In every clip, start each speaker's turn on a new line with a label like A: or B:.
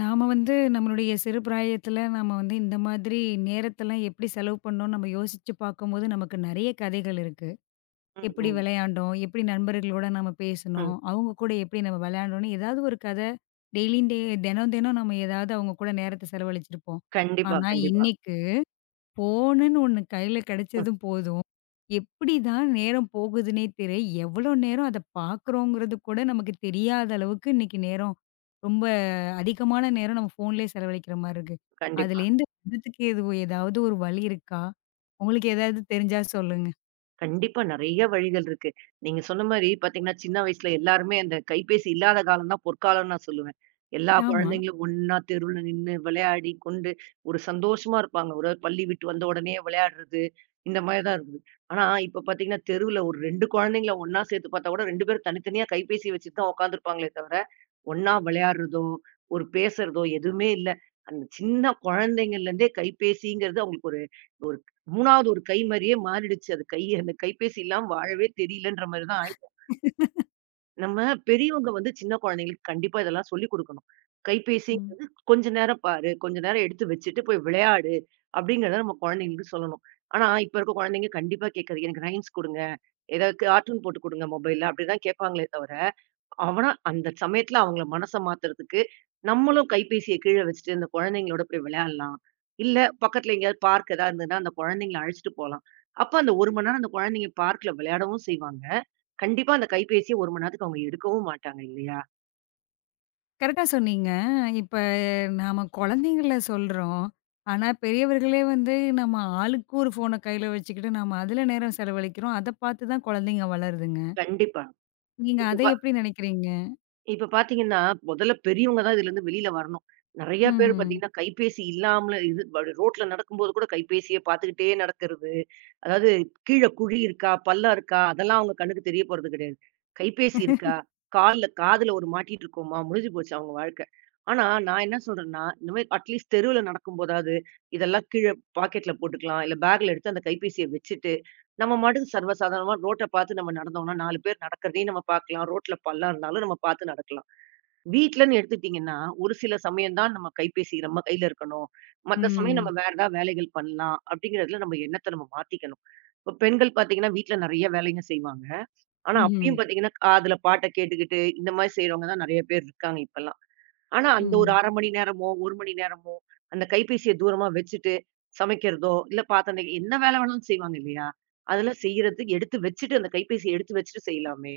A: நாம வந்து நம்மளுடைய சிறு பிராயத்துல நாம வந்து இந்த மாதிரி நேரத்தெல்லாம் எப்படி செலவு பண்ணோம்னு நம்ம யோசிச்சு பார்க்கும்போது நமக்கு நிறைய கதைகள் இருக்கு.
B: ம்,
A: எப்படி
B: ம்,
A: விளையாண்டோம்? எப்படி நண்பர்களோட நம்ம
B: ம்.
A: பேசினோம்? அவங்க கூட எப்படி நம்ம விளையாண்டோம்னு ஏதாவது ஒரு கதை டெய்லியும் டே தினம் தினம் நம்ம ஏதாவது அவங்க கூட நேரத்த செலவழிச்சிருப்போம்.
B: கண்டிப்பா,
A: ஆனா
B: கண்டிப்பா.
A: இன்னைக்கு ஃபோனுன்னு ஒண்ணு கையில
B: ம்.
A: கிடைச்சதும் போதும். எப்படிதான் நேரம் போகுதுன்னே தெரிய எவ்வளோ நேரம் அத பார்க்குறோங்கிறது கூட நமக்கு தெரியாத அளவுக்கு இன்னைக்கு நேரம் ரொம்ப அதிகமான நேரம் நம்ம ஃபோன்லயே செலவழிக்கிற மாரி இருக்கு.
B: கண்டிப்பா.
A: அதுலேருந்து வர்றதுக்கு ஏதாவது ஒரு வழி இருக்கா? உங்களுக்கு ஏதாவது தெரிஞ்சா சொல்லுங்க.
B: கண்டிப்பா நெறைய வழிகள் இருக்கு. நீங்க சொன்ன மாரி பாத்தீங்கன்னா, சின்ன வயசுல எல்லாருமே அந்த கைபேசி இல்லாத காலம் தான் பொற்காலம்னு நான் சொல்லுவேன். எல்லா
A: ஆமா.
B: குழந்தைங்களும் ஒண்ணா தெருவுல நின்னு விளையாடி கொண்டு ஒரு சந்தோஷமா இருப்பாங்க. ஒரு பள்ளி விட்டு வந்த உடனே விளையாடுறது, இந்த மாரி தான் இருந்தது. ஆனா, இப்ப பாத்தீங்கன்னா, தெருவுல ஒரு 2 குழந்தைங்கள ஒண்ணா சேர்த்து பாத்தா கூட 2 பேரும் தனித்தனியா கைபேசி வச்சுட்டு தான் உட்காந்துருப்பாங்களே தவிர, ஒண்ணா விளையாடுறதோ, ஒரு பேசுறதோ எதுவுமே இல்ல. அந்த சின்ன குழந்தைங்கள்ல இருந்தே கைபேசிங்கிறது அவங்களுக்கு ஒரு 3வது ஒரு கை மாரியே மாறிடுச்சு. அது கை அந்த கைபேசி இல்லாம வாழவே தெரியலன்ற மாரி தான் ஆயிடுச்சு. நம்ம பெரியவங்க வந்து சின்ன குழந்தைங்களுக்கு கண்டிப்பா இதெல்லாம் சொல்லிக் குடுக்கணும்.
A: ம்.
B: கைபேசிங்கிறது கொஞ்ச நேரம் பாரு, கொஞ்ச நேரம் எடுத்து வச்சுட்டு போய் விளையாடு அப்படிங்கிறத நம்ம குழந்தைங்களுக்கு சொல்லணும். ஆனா இப்ப இருக்க குழந்தைங்க கண்டிப்பா கேட்காது. எனக்கு ரைம்ஸ் குடுங்க, ஏதாவது கார்ட்டூன் போட்டு குடுங்க மொபைல்ல அப்படிதான் கேட்பாங்களே தவிர அவனா அந்த சமயத்துல அவங்கள மனச மாத்துறதுக்கு, நம்மளும் கைபேசிய கீழ வச்சுட்டு அந்த குழந்தைங்களோட போய் விளையாடலாம். இல்ல பக்கத்துல எங்கேயாவது பார்க் ஏதாவது இருந்ததுன்னா, அந்த குழந்தைங்கள அழைச்சுட்டு போலாம். அப்ப அந்த 1 மணி நேரம் அந்த குழந்தைங்க பார்க்ல விளையாடவும் செய்வாங்க. கண்டிப்பா அந்த கைபேசிய 1 மணி நேரத்துக்கு அவங்க எடுக்கவும் மாட்டாங்க இல்லையா?
A: கரெக்ட்டா சொன்னீங்க. இப்ப நாம குழந்தைங்கள சொல்றோம். ஆனா பெரியவர்களே வந்து நம்ம ஆளுக்கு ஒரு ஃபோன கையில வச்சுக்கிட்டு, நம்ம அதுல நேரம் செலவழிக்கிறோம். அத பார்த்து தான் குழந்தைங்க வளருதுங்க.
B: கண்டிப்பா.
A: நீங்க
B: இப்ப
A: அத எப்படி நினைக்கிறீங்க?
B: இப்ப பார்த்தீங்கன்னா, முதல்ல பெரியவங்க தான் இதுலருந்து வெளில வரணும். நெறைய பேர்
A: ம்ஹ்ம்.
B: பார்த்தீங்கன்னா, கைபேசி இல்லாமல இது வடு ரோட்ல நடக்கும்போது கூட கைபேசிய பார்த்துக்கிட்டே நடக்கிறது. அதாவது கீழ குழி இருக்கா? பள்ளம் இருக்கா? அதெல்லாம் அவங்க கண்ணுக்கு தெரிய போறது கிடையாது. கைபேசி இருக்கா? கால்ல காதுல ஒரு மாட்டிட்டு இருக்கோமா? முடிஞ்சு போச்சு அவங்க வாழ்க்கை. ஆனா, நான் என்ன சொல்றேன்னா, இந்த மாரி அட்லீஸ்ட் தெருவுல நடக்கும்போதாவது, இதெல்லாம் கீழ பாக்கெட்ல போட்டுக்கலாம். இல்ல பேக்ல எடுத்து அந்த கைபேசிய வச்சுட்டு, நம்ம பாட்டுக்கு சர்வசாதாரணமா ரோட்ட பார்த்து நம்ம நடந்தோம்னா, 4 பேர் நடக்கிறதையும் நம்ம பார்க்கலாம். ரோட்ல பள்ளம் இருந்தாலும் நம்ம பார்த்து நடக்கலாம். வீட்லன்னு எடுத்துட்டீங்கன்னா, ஒரு சில சமயம் தான் நம்ம கைபேசி நம்ம கையில இருக்கணும். மத்த சமயம் நம்ம
A: ம்.
B: வேற ஏதாவது வேலைகள் பண்ணலாம். அப்படிங்கிறதுல நம்ம எண்ணத்த நம்ம மாத்திக்கணும். இப்ப பெண்கள் பார்த்தீங்கன்னா, வீட்ல நெறைய வேலைங்க செய்வாங்க. ஆனா
A: ம்ஹ்ம்.
B: அப்பயும் பார்த்தீங்கன்னா, காதுல பாட்ட கேட்டுக்கிட்டு இந்த மாரி செய்றவங்க தான் நெறைய பேர் இருக்காங்க இப்பல்லாம். ஆனா அந்த ஒரு
A: ம்.
B: 1/2 மணி நேரமோ, 1 மணி நேரமோ அந்த கைபேசிய தூரமா வச்சுட்டு சமைக்கிறதோ, இல்ல பாத்திரம் தேய் என்ன வேலை வேணாலும் செய்வாங்க இல்லையா? அதெல்லாம் செய்யறது எடுத்து வச்சுட்டு அந்த கைபேசிய எடுத்து வச்சுட்டு செய்யலாமே!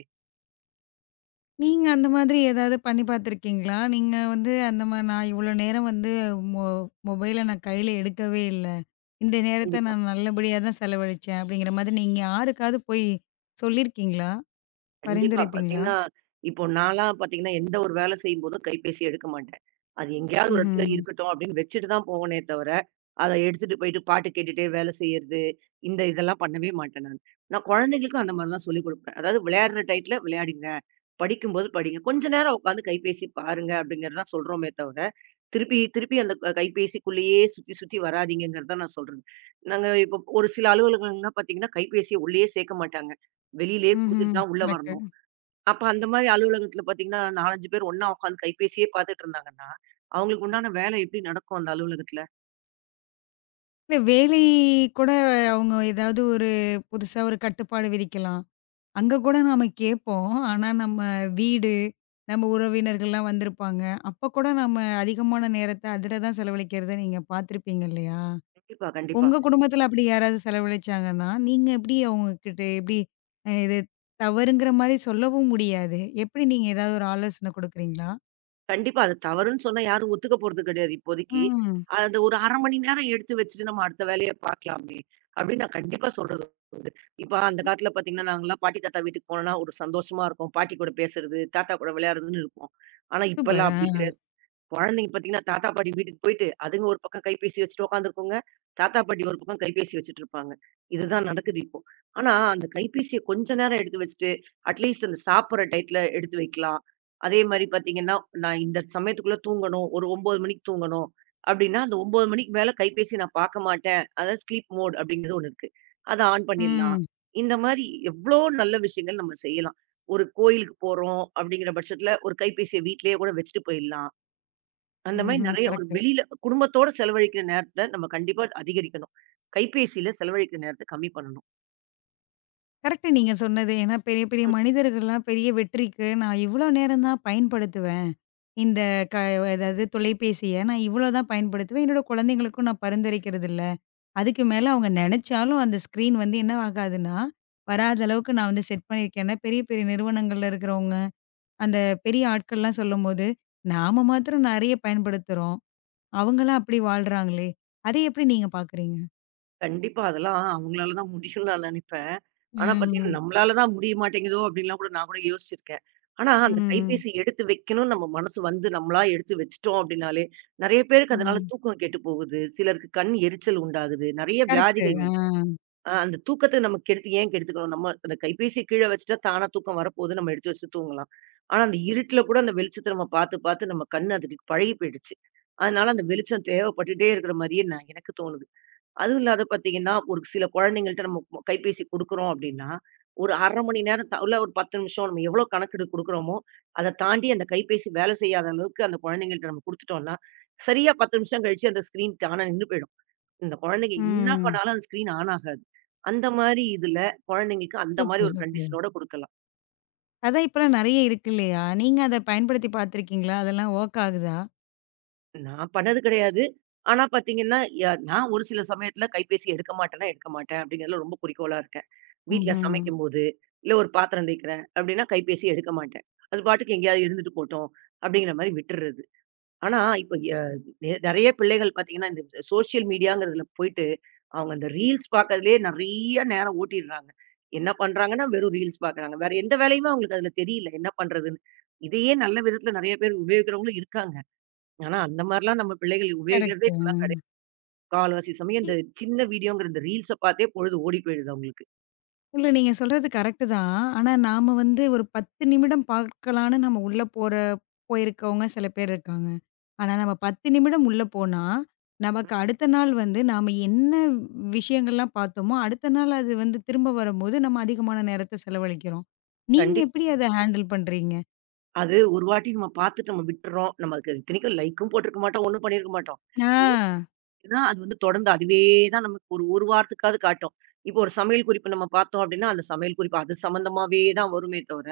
A: நீங்க அந்த மாதிரி ஏதாவது பண்ணி பார்த்துருக்கீங்களா? நீங்க வந்து அந்த மா நான் இவ்வளோ நேரம் வந்து மொ மொபைல நான் கையில எடுக்கவே இல்ல. இந்த நேரத்த
B: கண்டிப்பா.
A: நான் நல்லபடியா தான் செலவழிச்சேன். அப்படிங்கிற மாதிரி நீங்க யாருக்காவது போய் சொல்லியிருக்கீங்களா?
B: கண்டிப்பா.
A: பரிந்துரைப்பீங்களா?
B: பாத்தீங்கன்னா, இப்போ நான்லாம் பாத்தீங்கன்னா, எந்த ஒரு வேலை செய்யும்போதும் கைபேசி எடுக்க மாட்டேன். அது எங்கேயாவது ஒரு இடத்துல
A: ம்ஹ்ம்.
B: இருக்கட்டும் அப்படின்னு வச்சுட்டு தான் போவனே தவிர, அத எடுத்துட்டு போயிட்டு பாட்டு கேட்டுட்டே வேலை செய்யறது, இதெல்லாம் பண்ணவே மாட்டேன் நான். நான் குழந்தைகளுக்கும் அந்த மாரிலாம் சொல்லிக் குடுப்பேன். அதாவது விளையாடுற டயத்துல விளையாடுங்க, படிக்கும்போது படிங்க. கொஞ்ச நேரம் உட்காந்து கைபேசி பாருங்க அப்படிங்கிறது தான் சொல்றோமே தவிர, திருப்பி திருப்பி அந்த கைபேசிக்குள்ளேயே சுத்தி சுத்தி வராதீங்கங்கிறது தான் நான் சொல்றது. நாங்க இப்போ ஒரு சில அலுவலகங்கள்லாம் பாத்தீங்கன்னா, கைபேசிய உள்ளேயே சேர்க்க மாட்டாங்க. வெளியிலேயே
A: ம்ஹ்ம்.
B: குடுத்துட்டு தான் உள்ள வரணும்.
A: கரெக்ட்டு.
B: அப்ப அந்த மாரி அலுவலகத்துல பார்த்தீங்கன்னா, 4, 5 பேர் ஒண்ணா உட்காந்து கைபேசியே பார்த்துட்டு இருந்தாங்கன்னா, அவங்களுக்கு உண்டான வேலை எப்படி நடக்கும் அந்த அலுவலகத்துல?
A: இல்ல வேலை கூட அவங்க ஏதாவது ஒரு புதுசா ஒரு கட்டுப்பாடு விதிக்கலாம். அங்க கூட நாம கேட்போம். ஆனா நம்ம வீடு, நம்ம உறவினர்கள்லாம் வந்திருப்பாங்க. அப்ப கூட நம்ம அதிகமான நேரத்த அதில தான் செலவழிக்கிறத நீங்க பார்த்துருப்பீங்க இல்லையா?
B: கண்டிப்பா, கண்டிப்பா.
A: உங்க குடும்பத்தில அப்படி யாராவது செலவழிச்சாங்கன்னா, நீங்க எப்படி அவங்ககிட்ட எப்படி இது தவறுங்கிற மாரி சொல்லவும் முடியாது. எப்படி நீங்க ஏதாவது ஒரு ஆலோசனை குடுக்குறீங்களா?
B: கண்டிப்பா அது தவறுன்னு சொன்னா யாரும் ஒத்துக்க போறது கிடையாது இப்போதைக்கு.
A: ம்.
B: அந்த ஒரு 1/2 மணி நேரம் எடுத்து வச்சுட்டு நம்ம அடுத்த வேலைய பார்க்கலாமே! அப்படின்னு நான் கண்டிப்பா சொல்றது உண்டு. இப்ப அந்த காலத்துல பார்த்தீங்கன்னா, நாங்கலாம் பாட்டி, தாத்தா வீட்டுக்கு போனோம்னா ஒரு சந்தோஷமா இருக்கும். பாட்டி கூட பேசுறது, தாத்தா கூட விளையாடுறதுன்னு இருப்போம். ஆனா
A: சூப்பர்.
B: இப்பலாம் அப்படி
A: ஆ.
B: கிடையாது. குழந்தைங்க பார்த்தீங்கன்னா, தாத்தா, பாட்டி வீட்டுக்கு போயிட்டு, அதுங்க ஒரு பக்கம் கைபேசி வச்சுட்டு உட்காந்துருக்குங்க. தாத்தா, பாட்டி ஒரு பக்கம் கைபேசி வச்சுட்டு இருப்பாங்க. இதுதான் நடக்குது இப்போ. ஆனா, அந்த கைபேசிய கொஞ்ச நேரம் எடுத்து வச்சுட்டு, அட்லீஸ்ட் அந்த சாப்பிடுற டயத்துல எடுத்து வைக்கலாம். அதே மாரி பார்த்தீங்கன்னா, நான் இந்த சமயத்துக்குள்ள தூங்கணும். ஒரு 9 மணிக்கு தூங்கணும் அப்டின்னா, அந்த 9 மணிக்கு மேல கைபேசிய நான் பார்க்க மாட்டேன். அதாவது ஸ்லீப் மோட் அப்டிங்கிறது ஒண்ணு இருக்கு. அத ஆன் பண்ணிடலாம்.
A: ம்.
B: இந்த மாரி எவ்ளோ நல்ல விஷயங்கள் நம்ம செய்யலாம். ஒரு கோயிலுக்கு போறோம் அப்டிங்கிற பட்சத்துல, ஒரு கைபேசிய வீட்லயே கூட வச்சுட்டு போயிடலாம். அந்த மாரி
A: ம்ஹ்ம்.
B: நெறைய ஒரு
A: கரெக்ட்.
B: வெளியில குடும்பத்தோட செலவழிக்கிற நேரத்த நம்ம கண்டிப்பா அதிகரிக்கணும். கைபேசியில செலவழிக்கிற நேரத்த கம்மி பண்ணணும்.
A: கரெக்ட்டு நீங்க சொன்னது. ஏன்னா பெரிய, பெரிய
B: ம்.
A: மனிதர்கள்லாம் பெரிய வெற்றிக்கு நான் இவ்வளோ நேரம் தான் பயன்படுத்துவேன். இந்த க அதாவது தொலைபேசிய நான் இவ்வளோ தான் பயன்படுத்துவேன். என்னோட குழந்தைங்களுக்கும் நான் பரிந்துரைக்கிறதில்ல. அதுக்கு மேல அவங்க நெனச்சாலும் அந்த ஸ்க்ரீன் வந்து என்ன ஆகாதுன்னா, வராத அளவுக்கு நான் வந்து செட் பண்ணியிருக்கேன்னா, பெரிய, பெரிய நிறுவனங்கள்ல இருக்கிறவங்க, அந்த பெரிய ஆட்கள்லாம் சொல்லும்போது, நாம மாத்திரம் நெறைய பயன்படுத்துறோம். அவங்கலாம் அப்படி வாழ்றாங்களே! அதை எப்படி நீங்க பார்க்குறீங்க?
B: கண்டிப்பா அதெல்லாம் அவங்களால தான் முடியும்ன்னு நான் நெனைப்பேன். ஆனா பார்த்தீங்கன்னா,
A: ம்.
B: நம்மளால தான் முடிய மாட்டேங்குதோ! அப்டின்லாம் கூட நான் கூட யோசிச்சிருக்கேன். ஆனா அந்த
A: ம்.
B: கைபேசி எடுத்து வைக்கணும்னு நம்ம மனசு வந்து நம்மளா எடுத்து வச்சுட்டோம் அப்டின்னாலே, நெறைய பேருக்கு அதனால
A: ம்.
B: தூக்கம் கெட்டு போகுது. சிலருக்கு கண் எரிச்சல் உண்டாகுது. நெறைய
A: கரெக்ட்டு.
B: வியாதிகள்
A: ஆ.
B: வருது. ஆ அந்த தூக்கத்த நம்ம கெடுத்து ஏன் கெடுத்துக்கணும்? நம்ம அந்த கைபேசிய கீழ வச்சுட்டா தானா தூக்கம் வரப்போகுது. நம்ம எடுத்து வச்சு தூங்கலாம். ஆனா அந்த இருட்டுல கூட அந்த வெளிச்சத்த நம்ம பார்த்து, பார்த்து நம்ம கண்ணு அதுக்கு பழகி போயிடுச்சு. அதனால அந்த வெளிச்சம் தேவைப்பட்டுட்டே இருக்கிற மாரியே நான் எனக்கு தோணுது. அதுவும் இல்லாத பார்த்தீங்கன்னா, ஒரு சில குழந்தைங்கள்ட்ட நம்ம கைபேசி குடுக்குறோம் அப்படின்னா, ஒரு 1/2 மணி நேரம் இல்ல ஒரு 10 நிமிஷம் நம்ம எவ்வளோ கணக்கெடு குடுக்குறோமோ, அத தாண்டி அந்த கைபேசி வேலை செய்யாத அளவுக்கு அந்த குழந்தைங்கள்ட்ட நம்ம குடுத்துட்டோம்னா, சரியா 10 நிமிஷம் கழிச்சு அந்த ஸ்க்ரீன் தானா நின்னு போயிடும். இந்த குழந்தைங்க என்ன
A: ம்.
B: பண்ணாலும் அந்த ஸ்க்ரீன் ஆன் ஆகாது. அந்த மாரி இதுல குழந்தைங்களுக்கு அந்த மாரி
A: சூப்பர்,
B: ஒரு
A: சூப்பர்.
B: கண்டிஷனோட குடுக்கலாம்.
A: அதான் இப்பலாம் நெறைய இருக்கு இல்லையா? நீங்க அத பயன்படுத்தி பார்த்துருக்கீங்களா? அதெல்லாம் வொர்க் ஆகுதா?
B: நான் பண்ணது கிடையாது. ஆனா பார்த்தீங்கன்னா, நான் ஒரு சில சமயத்துல கைபேசி எடுக்க மாட்டேன்னா, எடுக்க மாட்டேன் அப்படிங்கிறதுல ரொம்ப குறிக்கோளா இருக்கேன். வீட்ல
A: ம்ஹ்ம்.
B: சமைக்கும்போது, இல்ல ஒரு பாத்திரம் தேய்க்கிறேன் அப்படின்னா, கைபேசி எடுக்க மாட்டேன். அது பாட்டுக்கு எங்கேயாவது இருந்துட்டு போட்டும் அப்படிங்கிற மாரி விட்டுர்றது. ஆனா இப்ப நெறைய பிள்ளைகள் பார்த்தீங்கன்னா, இந்த சோசியல் மீடியாங்கிறதுல போயிட்டு அவங்க அந்த ரீல்ஸ் பார்க்கறதுலயே நெறைய நேரம் ஓட்டிடுறாங்க. என்ன பண்றாங்கன்னா, வெறும் ரீல்ஸ் பார்க்குறாங்க. வேற எந்த வேலையுமே அவங்களுக்கு அதுல தெரியல. என்ன பண்றதுன்னு? இதையே நல்ல விதத்துல நெறைய பேர் உபயோகிக்கிறவங்களும் இருக்காங்க. ஆனா, அந்த மாரிலாம் நம்ம பிள்ளைகள்
A: கரெக்ட்டு.
B: உபயோகிக்கிறதே இப்பலாம்
A: ம்.
B: கிடையாது. முக்கால்வாசி சமயம்
A: இ
B: இந்த சின்ன வீடியோங்கிற இந்த ரீல்ஸ பார்த்தே பொழுது ஓடி போயிடுது அவங்களுக்கு.
A: இல்ல நீங்க சொல்றது கரெக்ட்டு தான். ஆனா நாம வந்து ஒரு 10 நிமிடம் பார்க்கலான்னு நம்ம உள்ள போயிருக்கவங்க சில பேர் இருக்காங்க. ஆனா நம்ம 10 நிமிடம் உள்ள போனா, நமக்கு அடுத்த நாள் வந்து நாம என்ன விஷயங்கள்லாம் பார்த்தோமோ, அடுத்த நாள் அது வந்து திரும்ப வரும்போது நம்ம அதிகமான நேரத்த செலவழிக்கிறோம். நீங்க
B: கண்டிப்
A: எப்படி அத ஹேண்டில் பண்றீங்க?
B: அது ஒரு வாட்டி நம்ம பார்த்துட்டு நம்ம விட்டுறோம். நமக்கு இத்தனைக்கும் லைக்கும் போட்டிருக்க மாட்டோம். ஒண்ணும் பண்ணியிருக்க மாட்டோம்.
A: ஆ.
B: ஏன்னா, அது வந்து தொடர்ந்து அதுவே தான் நமக்கு ஒரு 1 வாரத்துக்காவது காட்டும். இப்போ ஒரு சமையல் குறிப்பு நம்ம பார்த்தோம் அப்டின்னா, அந்த சமையல் குறிப்பு அது சம்மந்தமாவே தான் வருமே தவிர,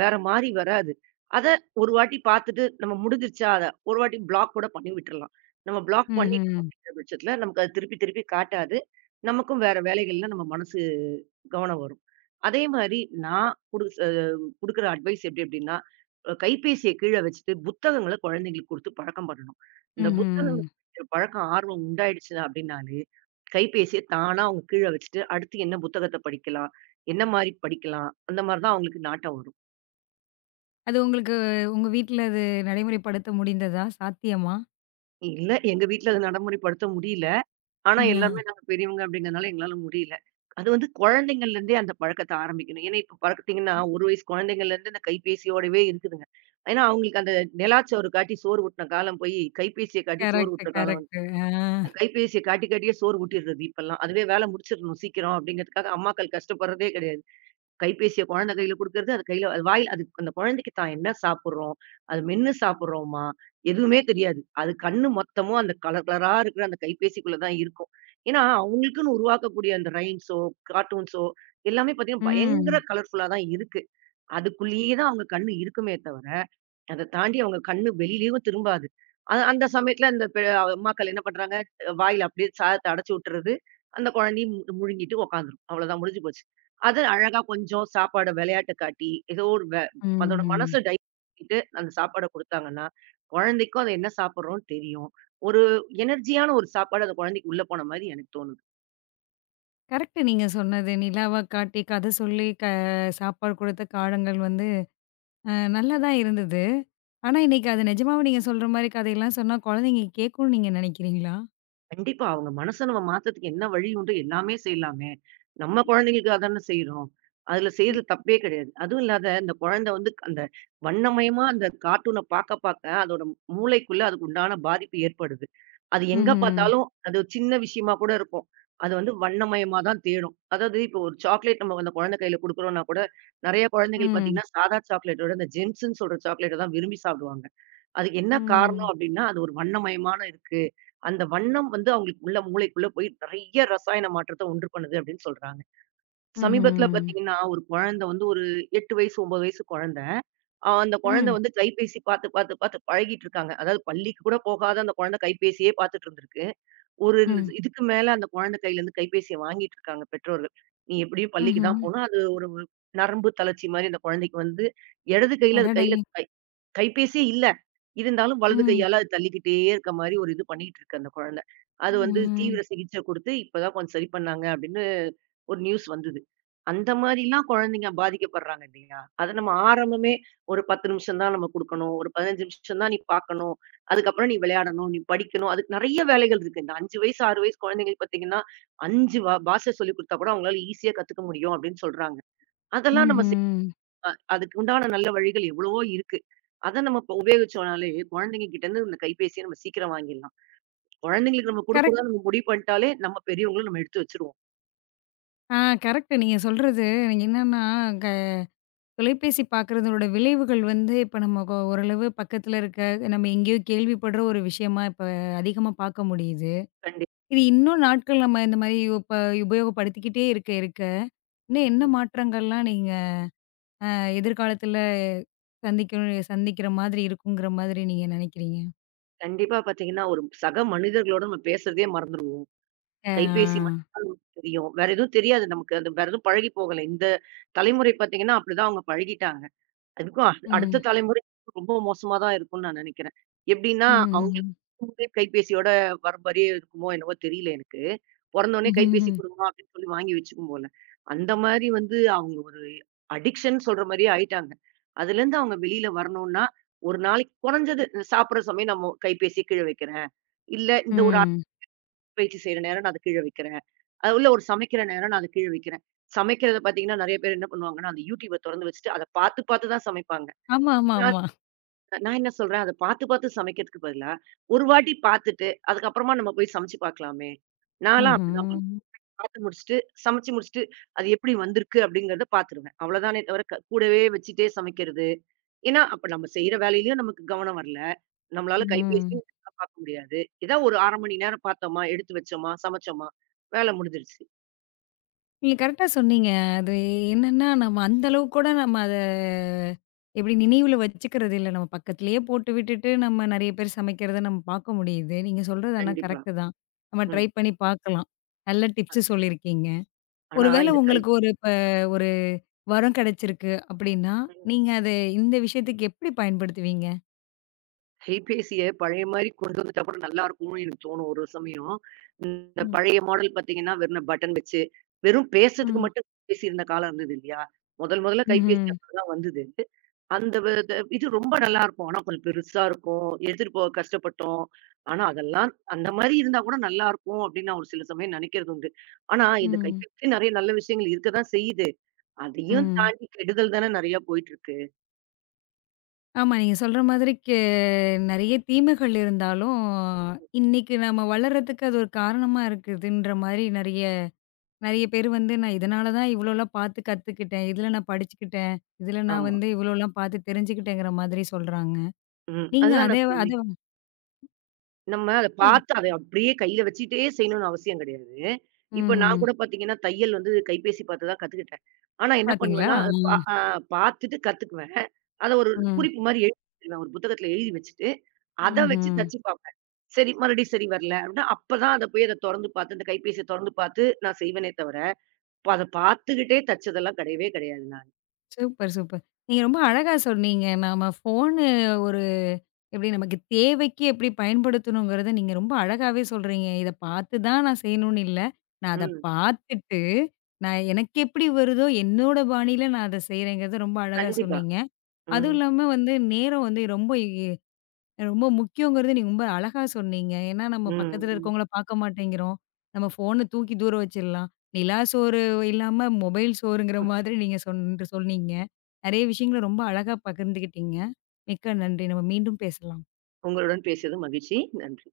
B: வேற மாரி வராது. அத ஒரு வாட்டி பார்த்துட்டு நம்ம முடிஞ்சிருச்சா அத ஒரு வாட்டி ப்ளாக் கூட பண்ணி விட்டுறலாம். நம்ம ப்ளாக் பண்ணிட்டோம்
A: ம்ஹ்ம்.
B: அப்டிங்கிற பட்சத்துல, நமக்கு அது திருப்பி திருப்பி காட்டாது. நமக்கும் வேற வேலைகள்ல நம்ம மனசு கவனம் வரும். அதே மாரி நான் குடுக்குற அட்வைஸ் எப்டி அப்டின்னா, கைபேசிய கீழ வச்சுட்டு புத்தகங்கள குழந்தைங்களுக்கு குடுத்து பழக்கம் பண்ணணும். இந்த
A: ம்ஹ்ம்.
B: புத்தகங்கள் படிக்கிற பழக்கம் ஆர்வம் உண்டாயிடுச்சு அப்டின்னாலே, கைபேசிய தானா அவங்க கீழ வச்சுட்டு, அடுத்து என்ன புத்தகத்த படிக்கலாம்? என்ன மாரி படிக்கலாம்? அந்த மாரி தான் அவங்களுக்கு நாட்டம் வரும்.
A: அது உங்களுக்கு உங்க வீட்ல அது நடைமுறைப்படுத்த முடிந்ததா? சாத்தியமா?
B: இல்ல எங்க வீட்ல அத நடைமுறைப்படுத்த முடியல. ஆனா எல்லாருமே
A: அ.
B: நாங்க பெரியவங்க அப்டிங்கிறனால எங்களால முடியல. அது வந்து குழந்தைங்கள்லேருந்தே அந்த பழக்கத்த ஆரம்பிக்கணும். ஏன்னா இப்ப பார்த்தீங்கன்னா, 1 வயசு குழந்தைங்கள்லேருந்து இந்த கைபேசியோடவே இருக்குதுங்க. ஏன்னா அவங்களுக்கு அந்த நிலாச்சோறு காட்டி சோறு ஊட்டுன காலம் போய், கைபேசிய காட்டி சோறு
A: கரெக்ட்,
B: ஊட்டுற காலம்
A: கரெக்ட்.
B: வந்து
A: ஆ.
B: கைபேசிய காட்டி காட்டியே சோறு ஊட்டிடுறது இப்பல்லாம். அதுவே வேல முடிச்சிடணும் சீக்கிரம் அப்டிங்கிறதுக்காக அம்மாக்கள் கஷ்டப்படுறதே கிடையாது. கைபேசிய குழந்தை கையில குடுக்கறது, அது கையில அது வாய் அது அந்த குழந்தைக்கு தான் என்ன சாப்பிடுறோம்? அது மென்னு சாப்பிடுறோமா? எதுவுமே தெரியாது. அது கண்ணு மொத்தமும் அந்த கலர் கலரா இருக்கிற அந்த கைபேசிக்குள்ள தான் இருக்கும். ஏன்னா, அவங்களுக்குன்னு உருவாக்கக்கூடிய அந்த ரைம்ஸோ, கார்ட்டூன்ஸோ எல்லாமே பார்த்தீங்கன்னா, பயங்கர
A: ம்.
B: கலர்ஃபுல்லா தான் இருக்கு. அதுக்குள்ளேயே தான் அவங்க கண்ணு இருக்குமே தவிர, அத தாண்டி அவங்க கண்ணு வெளியிலயும் திரும்பாது. அந்த சமயத்துல அந்த அம்மாக்கள் என்ன பண்றாங்க, வாயில அப்படியே சாதத்த அடைச்சு விட்டுறது. அந்த குழந்தையும் முழுங்கிட்டு உட்காந்துரும். அவ்வளோதான் முடிஞ்சு போச்சு. அது அழகா கொஞ்சம் சாப்பாட விளையாட்டு காட்டி, ஏதோ ஒரு அதோட மனச
A: ம்.
B: டைவர்ட் பண்ணிட்டு அந்த சாப்பாட குடுத்தாங்கன்னா, குழந்தைக்கும் அது என்ன சாப்பிடுறோம்னு தெரியும். ஒரு எனர்ஜியான ஒரு சாப்பாடு அந்த குழந்தைக்கு உள்ள போன மாரி எனக்கு தோணுது.
A: கரெக்ட் நீங்க சொன்னது. நிலாவ காட்டி, கதை சொல்லி, சாப்பாடு குடுத்த காலங்கள் வந்து அ நல்லா தான் இருந்தது. ஆனா, இன்னைக்கு அது நிஜமாவே நீங்க சொல்ற மாரி கதையெல்லாம் சொன்னா குழந்தைங்க கேட்கும்னு நீங்க நினைக்கிறீங்களா?
B: கண்டிப்பா. அவங்க மனச நம்ம மாத்துறதுக்கு என்ன வழி உண்டு? எல்லாமே செய்யலாமே. நம்ம குழந்தைங்களுக்காக தான செய்றோம். அதுல
A: ம்.
B: செய்றது தப்பே கிடையாது. அதுவும் இல்லாத இந்த குழந்தை வந்து அந்த வண்ணமயமா அந்த கார்ட்டூன பாக்க பாக்க அதோட மூளைக்குள்ள அதுக்கு உண்டான பாதிப்பு ஏற்படுது. அது எங்க
A: ம்ஹ்ம்.
B: பாத்தாலும் அது ஒரு சின்ன விஷயமா கூட இருக்கும். அது வந்து வண்ணமயமா தான் தேடும். அதாவது இப்போ ஒரு சாக்லேட் நம்ம அந்த குழந்தை கையில குடுக்குறோம்னா கூட, நெறைய குழந்தைகள்
A: ம்.
B: பாத்தீங்கன்னா, சாதா சாக்லேட்டோட இந்த ஜெம்ஸ்ன்னு சொல்ற சாக்லேட்ட தான் விரும்பி சாப்பிடுவாங்க. அதுக்கு என்ன
A: ம்.
B: காரணம் அப்டின்னா, அது ஒரு வண்ணமயமான இருக்கு. அந்த வண்ணம் வந்து அவங்களுக்கு உள்ள மூளைக்குள்ள போய் நெறைய ரசாயன மாற்றத்த உண்டு பண்ணுது அப்டின்னு சொல்றாங்க. சமீபத்தில
A: ம்ஹ்ம்.
B: பார்த்தீங்கன்னா, ஒரு குழந்தை வந்து ஒரு 8 வயசு, 9 வயசு குழந்தை. அந்த குழந்தை
A: ம்.
B: வந்து கைபேசி பார்த்து, பார்த்து, பார்த்து பழகிட்டு இருக்காங்க. அதாவது பள்ளிக்கு கூட போகாத அந்த குழந்தை கைபேசியே பார்த்துட்டு இருந்திருக்கு. ஒரு
A: ம்.
B: இதுக்கு மேல அந்த குழந்தை கையிலருந்து கைபேசிய வாங்கிட்டு இருக்காங்க பெற்றோர்கள். நீ எப்படியும் பள்ளிக்கு
A: ம்ஹ்ம்.
B: தான் போணும். அது ஒரு நரம்பு தளர்ச்சி மாரி அந்த குழந்தைக்கு வந்து இடது கையில அது
A: அடடே!
B: கையில கைபேசியே இல்ல. இருந்தாலும் வலது
A: ம்.
B: கையால அது தள்ளிக்கிட்டே இருக்க மாரி ஒரு இது பண்ணிட்டு இருக்கு அந்த குழந்தை. அது வந்து
A: ம்.
B: தீவிர சிகிச்சை குடுத்து இப்ப தான் கொஞ்சம் சரி பண்ணாங்க அப்படின்னு ஒரு நியூஸ் வந்தது. அந்த மாரிலாம் குழந்தைங்க பாதிக்கப்படுறாங்க இல்லையா? அத நம்ம ஆரம்பமே ஒரு 10 நிமிஷம் தான் நம்ம குடுக்கணும். ஒரு 15 நிமிஷம் தான் நீ பார்க்கணும். அதுக்கப்புறம் நீ விளையாடணும், நீ படிக்கணும். அதுக்கு நெறைய வேலைகள் இருக்கு. இந்த 5 வயசு, 6 வயசு குழந்தைங்களுக்கு பார்த்தீங்கன்னா, 5 வ பாஷை சொல்லிக் குடுத்தா கூட அவங்களால ஈஸியா கத்துக்க முடியும் அப்படின்னு சொல்றாங்க. அதெல்லாம் நம்ம செய்
A: ம்ஹ்ம்.
B: அதுக்கு உண்டான நல்ல வழிகள் எவ்வளவோ இருக்கு. அத நம்ம இப்ப உபயோகிச்சோம்னாலே குழந்தைங்க கிட்டேருந்து இந்த கைபேசிய நம்ம சீக்கிரம் வாங்கிடலாம். குழந்தைங்களுக்கு நம்ம
A: கரெக்ட்.
B: குடுக்கக்கூடாதுன்னு நம்ம முடிவு பண்ணிட்டாலே, நம்ம பெரியவங்களும் நம்ம எடுத்து வச்சுருவோம்.
A: ஆ கரெக்ட்டு. நீங்க சொல்றது நீங்க என்னன்னா, க தொலைபேசி பார்க்குறதோட விளைவுகள் வந்து இப்ப நம்ம கொ ஓரளவு பக்கத்துல இருக்க, நம்ம எங்கேயோ கேள்விப்படுற ஒரு விஷயமா இப்ப அதிகமா பார்க்க முடியுது.
B: கண்டிப்பா.
A: இது இன்னும் நாட்கள் நம்ம இந்த மாரி உபயோகப்படுத்திக்கிட்டே இருக்க இருக்க, இன்னும் என்ன மாற்றங்கள்லாம் நீங்க அ எதிர்காலத்துல சந்திக்கிற மாதிரி இருக்குங்கிற மாதிரி நீங்க நினைக்கிறீங்க?
B: கண்டிப்பா பாத்தீங்கன்னா, ஒரு சக மனிதர்களோட நம்ம பேசுறதையே மறந்துருவோம்.
A: ஆ.
B: கைபேசி மட்டும் தான் நமக்கு தெரியும். வேற எதுவும் தெரியாது நமக்கு. அது வேற எதுவும் பழகி போகல. இந்த தலைமுறை பாத்தீங்கன்னா, அப்படிதான் அவங்க பழகிட்டாங்க. அதுக்கும் அடுத்த
A: ம்.
B: தலைமுறை ரொம்ப மோசமா தான் இருக்கும்னு நான் நெனைக்கிறேன். எப்படின்னா,
A: ம். ம்.
B: அவங்களுக்கு
A: ம்.
B: முன்பே கைபேசியோட வர மாரியே இருக்குமோ என்னவோ தெரியல எனக்கு. பொறந்தோனே கைபேசி
A: ம்.
B: குடுமா அப்படின்னு சொல்லி வாங்கி வச்சுக்கும் போல. அந்த மாரி வந்து அவங்க ஒரு அடிக்ஷன் சொல்ற மாரியே ஆயிட்டாங்க. அதுலேருந்து அவங்க வெளியில வரணும்னா, ஒரு நாளைக்கு குறைஞ்சது சாப்பிடுற சமயம் நம்ம கைபேசிய கீழ வைக்கிறேன். இல்ல இந்த ஒரு
A: ம்.
B: பயிற்சி செய்ற நேரம் நான் அத கீழ வைக்கிறேன். உள்ள ஒரு சமைக்கிற நேரம் நான் அத கீழ வைக்கிறேன். சமைக்கிறத பார்த்தீங்கன்னா, நெறைய பேர் என்ன பண்ணுவாங்கன்னா, அந்த யூடியூப தொறந்து வச்சுட்டு அத பார்த்து பார்த்து தான் சமைப்பாங்க.
A: ஆமா, ஆமா,
B: நான்
A: ஆமா.
B: நான் என்ன சொல்றேன், அத பார்த்து பார்த்து சமைக்கிறதுக்கு பதிலா, ஒரு வாட்டி பார்த்துட்டு, அதுக்கப்புறமா நம்ம போய் சமைச்சு பார்க்கலாமே! நான்லாம் அப்படிதான் பண்ணுவேன்.
A: ம்ஹ்ம்.
B: பார்த்து முடிச்சுட்டு, சமைச்சு முடிச்சுட்டு, அது எப்படி வந்திருக்கு அப்படிங்கிறத பார்த்துருவேன். அவ்வளோதானே தவிர கூடவே வச்சுட்டே சமைக்கிறது. ஏன்னா, அப்ப நம்ம செய்ற வேலையிலயும் நமக்கு கவனம் வரல. நம்மளால
A: ம்.
B: கைபேசியும் பெருசா பாக்க முடியாது. ஏதோ ஒரு 1/2 மணி நேரம் பாத்தோமா, எடுத்து வச்சோமா, சமைச்சோமா, வேலை முடிஞ்சிருச்சு.
A: நீங்க கரெக்ட்டா சொன்னீங்க. அது என்னன்னா, நம்ம அந்த அளவுக்கு கூட நம்ம அத எப்படி நினைவுல வச்சுக்கிறது இல்ல. நம்ம பக்கத்திலேயே போட்டு விட்டுட்டு, நம்ம நெறைய பேர் சமைக்கிறத நம்ம பார்க்க முடியுது. நீங்க சொல்றது ஆனா
B: கண்டிப்பா.
A: கரெக்ட்டு தான். நம்ம ட்ரை
B: ம்.
A: பண்ணி பார்க்கலாம். நல்ல
B: அ
A: டிப்ஸ் சொல்லியிருக்கீங்க.
B: ஆனா
A: ஒருவேள
B: இந்த
A: உங்களுக்கு ஒரு இப்ப ஒரு வரம் கிடைச்சிருக்கு அப்படின்னா,
B: ம்.
A: நீங்க அத இந்த விஷயத்துக்கு எப்படி பயன்படுத்துவீங்க?
B: கைபேசிய பழைய மாரி கொண்டு வந்துட்டா கூட நல்லாருக்கும்னு எனக்கு தோணும் ஒரு சமயம். இந்த
A: ம்,
B: பழைய மாடல் பாத்தீங்கன்னா, வெறும் பட்டன் வச்சு, வெறும் பேசுறதுக்கு
A: ம்.
B: மட்டும் கைபேசி இருந்த காலம் இருந்தது இல்லையா? முதல் முதல்ல கைபேசி
A: ம்ஹ்ம்.
B: அப்பதான் வந்தது. அந்த வ த இது ரொம்ப நல்லா இருக்கும். ஆனா கொஞ்சம் பெருசா இருக்கும். எடுத்துட்டு போக கஷ்டப்பட்டோம். ஆனா அதெல்லாம் அந்த மாரி இருந்தா கூட நல்லாருக்கும் அப்படின்னு நான் ஒரு சில சமயம் நெனைக்கிறது உண்டு. ஆனா இந்த
A: ம்.
B: கைபேசி நெறைய நல்ல விஷயங்கள் இருக்க தான் செய்யுது. அதையும்
A: ம்.
B: தாண்டி கெடுதல் தானே நெறையா போயிட்டுருக்கு.
A: ஆமா. நீங்க சொல்ற மாதிரி நெறைய தீமைகள் இருந்தாலும், இன்னைக்கு நம்ம வளர்றதுக்கு அது ஒரு காரணமா இருக்குதுன்ற மாரி நெறைய நெறைய பேர் வந்து நான் இதனால தான் இவ்வளோலாம் பார்த்து கத்துக்கிட்டேன். இதுல நான் படிச்சுக்கிட்டேன். இதுல நான்
B: ஆமா.
A: வந்து இவ்வளோலாம் பார்த்து தெரிஞ்சுக்கிட்டேங்கிற மாதிரி சொல்றாங்க.
B: ம்.
A: நீங்க
B: அதுதான்
A: அதே
B: நான்
A: அத
B: சொன்னேன். நம்ம அத
A: சொல்
B: பாத்து அத அப்படியே கையில வச்சுட்டே செய்யணும்னு அவசியம் கிடையாது. இப்ப நான்
A: ம்ஹ்ம்.
B: கூட பாத்தீங்கன்னா, தையல் வந்து கைபேசி பாத்து தான் கத்துக்கிட்டேன். ஆனா என்ன
A: பார்த்தீங்களா?
B: பண்ணுவேன்னா, அத பா
A: ம்.
B: அ பாத்துட்டு கத்துக்குவேன். அத ஒரு
A: ம்.
B: குறிப்பு மாரி எழுதி வச்சுருவேன். ஒரு புத்தகத்துல எழுதி வச்சுட்டு, அத வச்சு
A: ம்ஹ்ம்.
B: தச்சு பாப்பேன். சரி மறுபடியும் சரி வரல அப்படின்னா, அப்பதான் அத போய் அத தொறந்து பாத்து, அந்த கைபேசிய தொறந்து பாத்து நான் செய்வேனே தவிர, இப்ப அத பாத்துக்கிட்டே தச்சதெல்லாம் கிடையவே கிடையாது நான்.
A: Super, super. நீங்க ரொம்ப அழகா சொன்னீங்க. நாம ஃபோனு ஒரு எப்படி நமக்கு தேவைக்கு எப்படி பயன்படுத்தணுங்கிறத நீங்க ரொம்ப அழகாவே சொல்றீங்க. இத பார்த்து தான் நான் செய்யணும்னு இல்ல. நான் அத
B: ம்.
A: பார்த்துட்டு, நான் எனக்கு எப்படி வருதோ என்னோட பாணியில நான் அத செய்றேங்கிறத ரொம்ப அழகா
B: கண்டிப்பா.
A: சொன்னீங்க. அதுவும்
B: ம்.
A: இல்லாம வந்து நேரம் வந்து ரொம்ப ரொம்ப முக்கியங்கிறது நீங்க ரொம்ப அழகா சொன்னீங்க. ஏன்னா, நம்ம
B: ம்.
A: பக்கத்துல
B: ம்.
A: இருக்கவங்கள பார்க்க மாட்டேங்கிறோம். நம்ம ஃபோன தூக்கி தூர வச்சிடலாம். நிலா சோறு இல்லாம மொபைல் சோறுங்கிற மாதிரி நீங்க சொன்னீங்க. நெறைய விஷயங்கள ரொம்ப அழகா பகிர்ந்துக்கிட்டீங்க. மிக்க நன்றி. நம்ம மீண்டும் பேசலாம்.
B: உங்களுடன் பேசியது மகிழ்ச்சி. நன்றி.